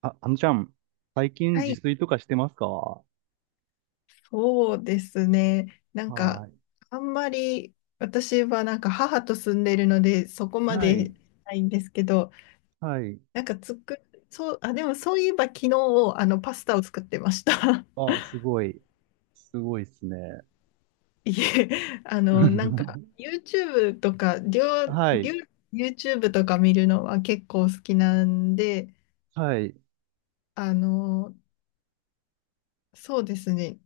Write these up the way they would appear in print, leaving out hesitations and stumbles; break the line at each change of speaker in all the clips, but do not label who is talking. あ、あのちゃん、最近
は
自
い、
炊とかしてますか？は
そうですね。なんか、あんまり私はなんか母と住んでるので、そこ
い。
ま
は
で
い。
ないんですけど、
はい。
なんかつく、そう、あ、でもそういえば昨日、パスタを作ってました。
あ、すごい。すごいっすね。
いえ、なんか、YouTube とか、りょう
は
りょ
い。
う YouTube とか見るのは結構好きなんで、
はい。
あの、そうですね。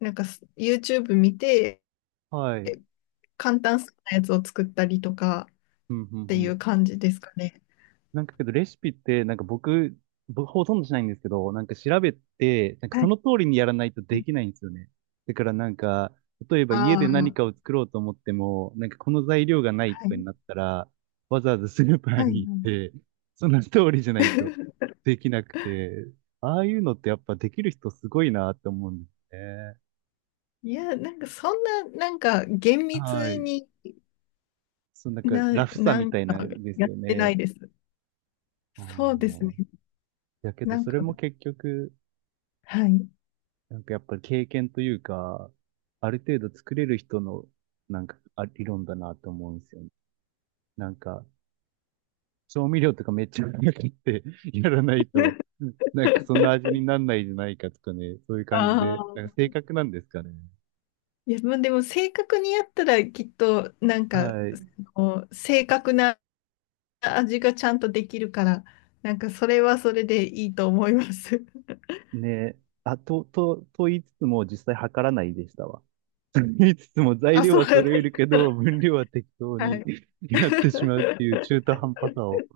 なんか、YouTube 見て、
はい。うん、
簡単そうなやつを作ったりとかっ
うん、う
ていう
ん。
感じですかね。
なんかけどレシピって、なんか僕ほとんどしないんですけど、なんか調べて、なん か
は
そ
い。
の通りにやらないとできないんですよね。だからなんか、例えば家
あ
で何
あ、
かを作ろうと思っても、なんかこの材料がない
は
とかに
い、
なったら、わざわざスーパー
はい、は
に行っ
い。
て、その通りじゃないと できなくて、ああいうのってやっぱできる人すごいなって思うんですね。
いや、なんかそんな、なんか厳
は
密
い。
に
そのなんかラフさ
な
み
ん
たいな
か
んです
やっ
よ
てない
ね。
です。
あ
そうです
あ。
ね。
だけ
な
ど
ん
それ
か、
も結局、
はい。
なんかやっぱり経験というか、ある程度作れる人の、なんか、あ、理論だなと思うんですよね。なんか、調味料とかめっちゃうって やらないと、なんかそん な味になんないじゃないかとかね、そういう感じ
あ
で、なんか
あ。
正確なんですかね。
いや、まあでも正確にやったらきっと、なんか、
はい。
その正確な味がちゃんとできるから、なんかそれはそれでいいと思います。
ね。と言いつつも実際測らないでしたわ。と言いつつも材
あ、
料
そ
は
うなん
揃
で
える
す。
けど、分量は適当
は
に
い。
やってしまうっていう中途 半端さを。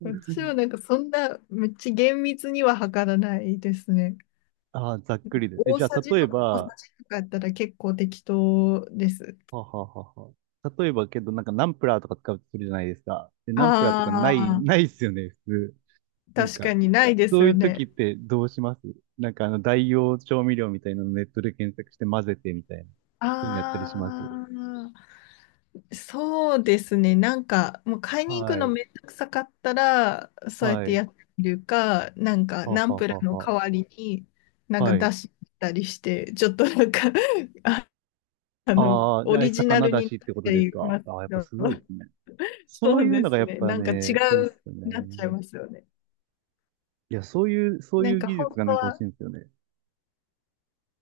私はなんかそんなめっちゃ厳密には測らないですね。
ああ、ざっくりです。え、
大
じゃ
さ
あ、
じ
例え
とか小さ
ば、
じとかやったら結構適当です。
はあはあはあは。例えばけど、なんかナンプラーとか使うとするじゃないですか。で、ナンプラーとかない、
ああ、
ないっすよね、普通。なん
確か
か、
にないです
そうい
よ
う
ね。
時ってどうします？なんかあの、代用調味料みたいなのネットで検索して混ぜてみたいな。そういうのやったりします。
ああ、そうですね。なんかもう買いに行く
は
の
い。
めんどくさかったら、そうやっ
は
て
い。
やってみるか、なんか
はあ
ナ
は
ン
あ
プラー
はあ
の
は
代わりにな
あ。
んか
はい。
出したりして、ちょっとなんか あ、
ああ、で、
オ
あれ
リジナ
魚
ル
だ
に
しっ
なっ
てこと
て
です
い
か。
ます
ああ、やっ
け
ぱすごい
ど。
ですね。そう
そう
いう
で
のが
す
やっ
ね。
ぱ
なんか違
ね、いいっす
う
よ
なっちゃい
ね。
ますよね。
いや、そういう、そう
な
い
ん
う
か
技
本
術が
当
なんか欲し
は、
いんですよね。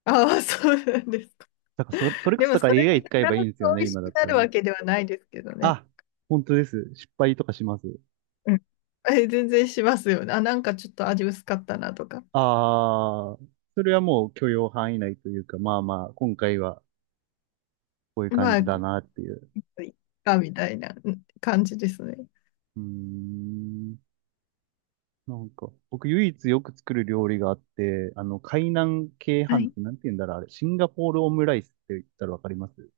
ああ、そうなんですか？
だからそ、それこ
で
そ
も
だか
そ
ら
れが
AI
必
使えばいい
ず
んですよ
美
ね、
味し
今だ
く
っ
な
た
る
らね。
わけではないですけどね。
あ、本当です。失敗とかします。
うん。え、全然しますよね。あ、なんかちょっと味薄かったなとか。
ああ、それはもう許容範囲内というか、まあまあ、今回はこういう感
ま
じ
あ、
だ
こ
なっていう。
ういっかみたいなうん感じですね。
うーん。なんか、僕唯一よく作る料理があって、あの、海南鶏
は
飯っ
い。
てなんて言うんだろう、あれ、シンガポールオムライスって言ったらわかります？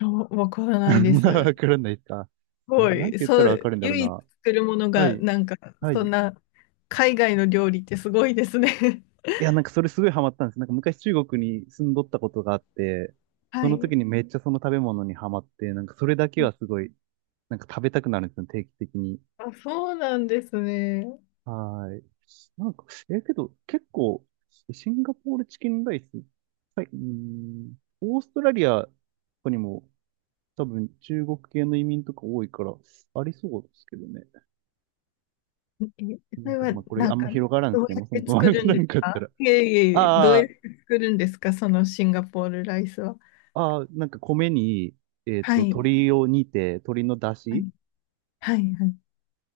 あ、わからないです。
わ
す
からないですか？あ
ご
れ、なんて
い。
言った
そ
らわか
う、
るんだろう
唯一
な。
作るもの
は
が、
い。
なんか、
は
そ
い。
んな、海外の料理ってすごいですね。
いや、なんかそれすごいハマったんです。なんか昔中国に住んどったことがあって、そ
は
の時
い。
にめっちゃその食べ物にハマって、なんかそれだけはすごい、なんか食べたくなるんですよ、定期的に。
あ、そうなんですね。
はーい。なんか、え、けど結構、シンガポールチキンライス、はい、うーん、オーストラリアとかにも多分中国系の移民とか多いから、ありそうですけどね。
え、
すみ
そ
ま
れ
せん。
は
まあこれ
な
あ
ん
ん
か、
ま広がらん
ど
で
う
すね。
や
もう
っ
そも
て
そも
作
話
るん
な
で
ん
す
かあった
か？
ら。
いえいえいえ、どうやっ
あ
て作るんですかそのシンガポールライスは？
ああ、なんか米に、えっ
は
と、
い、
鶏を煮て、鶏の出
は
汁
い、はい、はい。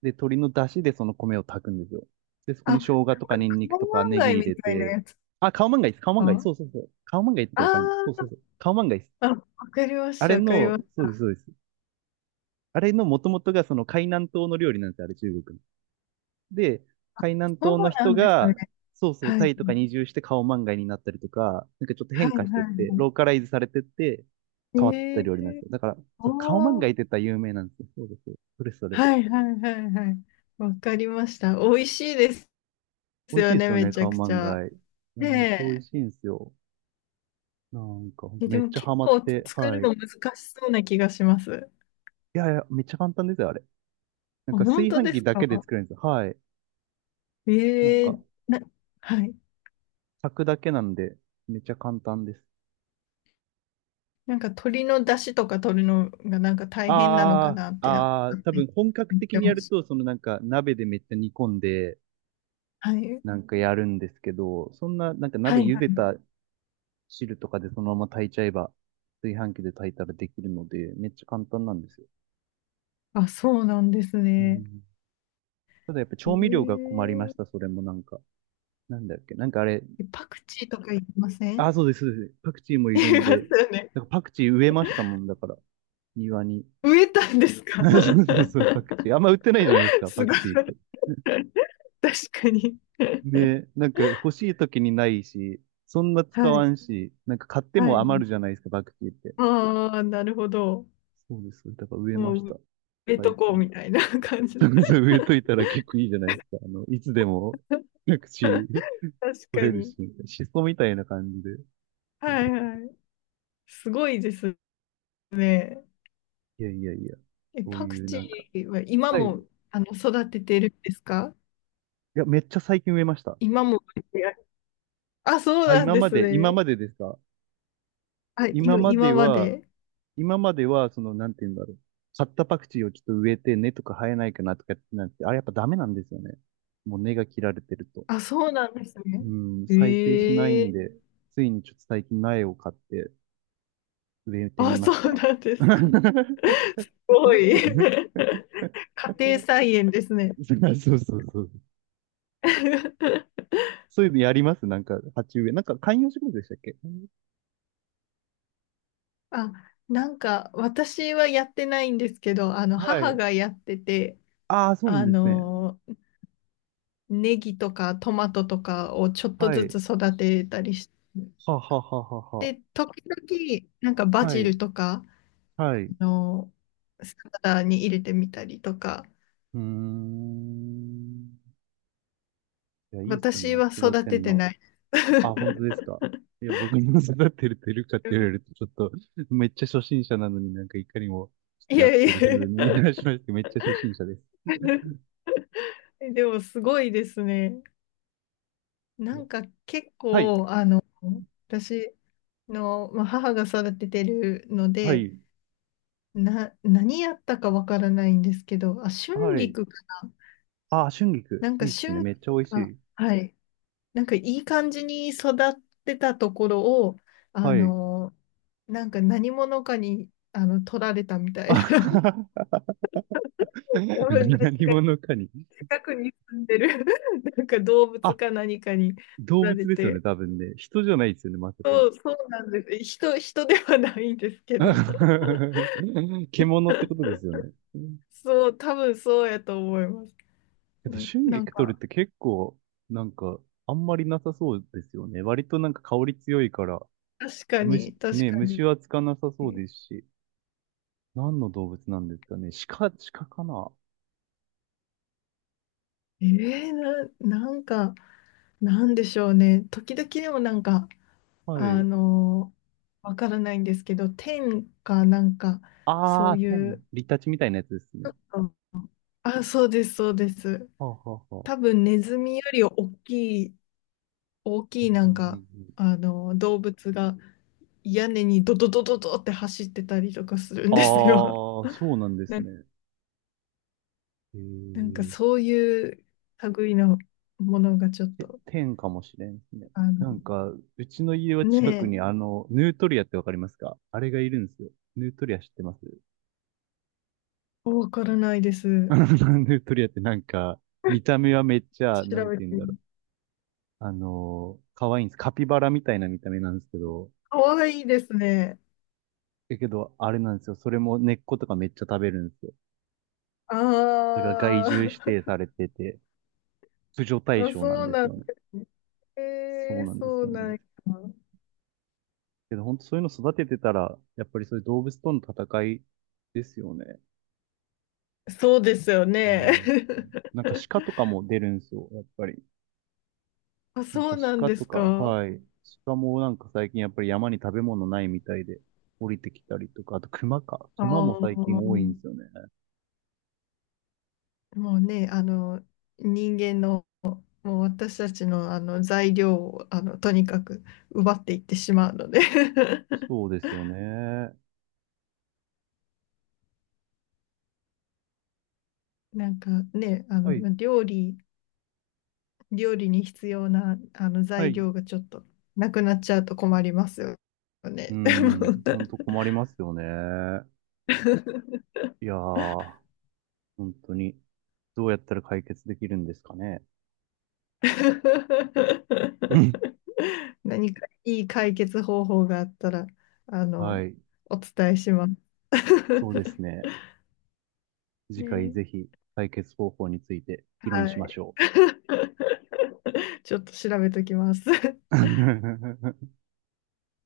で、鶏の出汁でその米を炊くんですよ。で、そこ
あ、な
に
ん
生
か
姜とかニン
カ
ニク
オ
とか
マン
ネ
ガイ
ギ入
み
れ
たいな
て、
やつ
あ、カオマンガイです。カオマンガイ。
か
そうそうそう。カオマンガイって
あ
わかるんですそうそう
ー
そう。カオマンガイです。
あ、わかりまし
あ
た、
れ
わかり
の、
まし
そう
た。
です、そうです。あれの元々がその海南島の料理なんですよ、あれ中国の。で、海南
そう
島の
な
人
んです
が、
ね。
そうそう、
はい、
タイとかに移住して顔漫画になったりとか、なんかちょっと
は
変化
い、
して
はい。
って、ロー
は
カライズされてって、
い
変わってった料理なんですよ。だから、そう顔漫
お
画
ー、
って言ったら有名なんですよ。そうですそれそれ。
はい、はい、はい、はい。わかりました。美味しいです
美味しい
よ
です
ね、
よ
め
ね、
ちゃ
顔
くち
漫
ゃ。
画。いや、
ね
めっちゃ美味
え。
しいんですよ。なんか、ほんと
え、
め
で
っ
も
ちゃ
結
ハマっ
構
て、
作
は
る
い。い
の難しそうな気がします。
やいや、めっちゃ簡単ですよ、あれ。なん
あ、
か
本
炊
当
飯
で
器
す
だけで
か？
作れるんですよ。はい。なん
え
か、
えな、はい。
炊くだけなんで、めっちゃ簡単です。
なんか鶏の出汁とか取るのがなんか大変なのか
あ
なっ
あ、
てなんか
ああ、
勝
多
手
分
に
本格
思っ
的
て
にや
ま
る
した。
と、そのなんか鍋でめっちゃ煮込んで、
はい。
なんかやるんですけど、そんななんか
は
鍋
い
茹
は
で
い。
た汁とかでそのまま炊いちゃえば、炊飯器で炊いたらできるので、めっちゃ簡単なんですよ。
あ、そうなんです
う
ね。
ん、ただやっぱ調味料が
え
困りました、それもなんか。なんだっけ、なんかあれ、
え、パクチーとかいりませ
あ
ん？
あ、そうです、そうです。パクチーも い
い
る
り
ん
ます
で、
よね。
なんかパクチー植えましたもんだから、庭に。
植えたんですか？
そうそうそう、パクチー。あんま売ってないじゃないです か、
す
パ
ご
ク
い。
チーって。
確かに。
ね、なんか欲しい時にないし、そんな使
は
わ
い。
んし、なんか買って
は
も余
い。
るじゃないですか、バクティって。
ああ、なるほど。
そうです。だから植えま
も
し
う、埋
た。
め
最
とこう
近。
みたいな感 じ
そ
で。
うそう植えといたら結構いいじゃないですか。あの、いつでも、各地
確
取
か
れる
に。
し、シソみたいな感じで。
はいはい。すごいです。
いやいやいや、
え、
そう
パク
いう
チ
なんか。
ーは今
はい。い
も、育ててるんですか
や、めっちゃ最近植えました。
今も？あ、そう
あ、
なん
今
で
ま
す
で、今
ね。
までですか？
あ、
今まで
今ま
は、
で。
今までは、その、なんて言うんだろう。買ったパクチーをちょっと植えて根とか生えないかなとかやってなって、あれやっぱダメなんですよね。もう根が切られてると。
あ、そうなんです
う
ね。
ん、再生しない
え
んで、
え、
ついにちょっと最近苗を買って植えてみ
あ、
ま
そ
し
う
た。
なんですか？すごい。家庭菜園ですね。
そうそうそうそう。そういうのやりますなんか、鉢植え。なんか、観葉植物でしたっけ？
あ、なんか私はやってないんですけど、あの
は
母
い。
がやってて、
ああ、そうなん
あ
ですね。
の、ネギとかトマトとかをちょっと
は
ず
い。
つ育てたりして、
はあはあはあは
で時々、なんか
あ
バ
はあ。は
ジ
い。
ルとか、
はい。う
の、サラダに入れてみたりとか、
ーん。いや、いいっすよね。
私
なん
は
か育
育
て
て
ん
て
の。
ない。
あ、本当ですか。いや、僕の育ってるてるかって言われると、ちょっと、めっちゃ初心者なのになんかいかにも
い
やっ
やい
てる風にい
や
らっしゃいまして、めっちゃ初心者です。
でもすごいですね。
い
な
や
んか結
はい、
構、私の、まあ、母が育ててるの
は
で、
い、
何やったかわからないんですけど、あ、春
はい。
菊か
あ、春
な
菊、
ん
い
か
いっすね。めっちゃ美味し
あ、
い。
はい。なんかいい感じに育ってたところを、あ
はい。
の、なんか何者かに、取られたみたいな。
あ
多分ね、
何者かに。
近くに住んでる なんか動物
あ、
か何かに取
動
られ
物ですよね、
て、
多分ね。人じゃないですよね、まさかの。
そう、そうなんです。人ではないんですけど、
獣ってことですよね。
そう、多分そうやと思います。
け
う
ど、
ん、
春
なん
菊取る
か、
って結構、なんか、あんまりなさそうですよね。割となんか香り強いから、
確か
虫、
に、確
ね、
か
虫
に。
はつかなさそう
え
ですし、何の動物なんですかね。鹿、鹿かな？
ー、なんか、なんでしょうね。時々でもなんか、
は
あ
い。
の、わからないんですけど、天かなんか、そ
あ
う
ー、
い
天、
う、
リタチみたいなやつですね。
うん、あ、そうです、そうです。
はあ、はあ、は
多
あ。
分ネズミより大
う
きい
ん
な
うん
ん
うん
か、
うん、
動物が屋根にドドドドドって走ってたりとかするん
あ
ですよ。
ー、そうなんです
な、
ね。へ
なんか
ー
そういう類のものがちょっ
え、
と、
天かもしれんですね。
あの、
なんか、うちの家は近く
ね
にあの、ヌートリアってわかりますか？あれがいるんですよ。ヌートリア知ってます？
え、わからないです。
なんでトリアってなんか、見た目はめっちゃ、
調
なんて
べ
言う
て
んだろ
み、
う。あのー可愛いんです。カピバラみたいな見た目なんですけど、
かわいいですね。
だけど、あれなんですよ。それも根っことかめっちゃ食べるんですよ。
あ
それが害獣指定
あ。
されてて、駆除対
あ、
象なん
そう
です
なん
よ
で
ね。
すね。
そうなんです、
そ
そ
う
うなん
な
です。
ん。
けど、本当そういうの育ててたら、やっぱりそういう動物との戦いですよね。
そうですよ
う
ね。
ん。なんか鹿とかも出るんですよ、やっぱり。
あ、
なん
そ
か
うなん
鹿
で
と
す
か、
か？
はい。鹿もなんか最近やっぱり山に食べ物ないみたいで降りてきたりとか、あと熊か。
あ
熊
あ、
も最近多いん
も
ですよね。
うね、人間の、もう私たちの、あの材料を、とにかく奪っていってしまうので
そうですよね。
なんかね、
はい、
料理に必要な、
は
材
い。
料がちょっとなくなっちゃうと困りますよ
う
ね。でも
ん、ほんと困りますよね。いやー、本当に、どうやったら解決できるんですかね。うん、
何かいい解決方法があったら、あ
は
の、
い、
お伝えします。
そうです ね。次回
ね、
ぜひ解決方法について議論
は
しまし
い。
ょ
ちょっと調べときます。
う。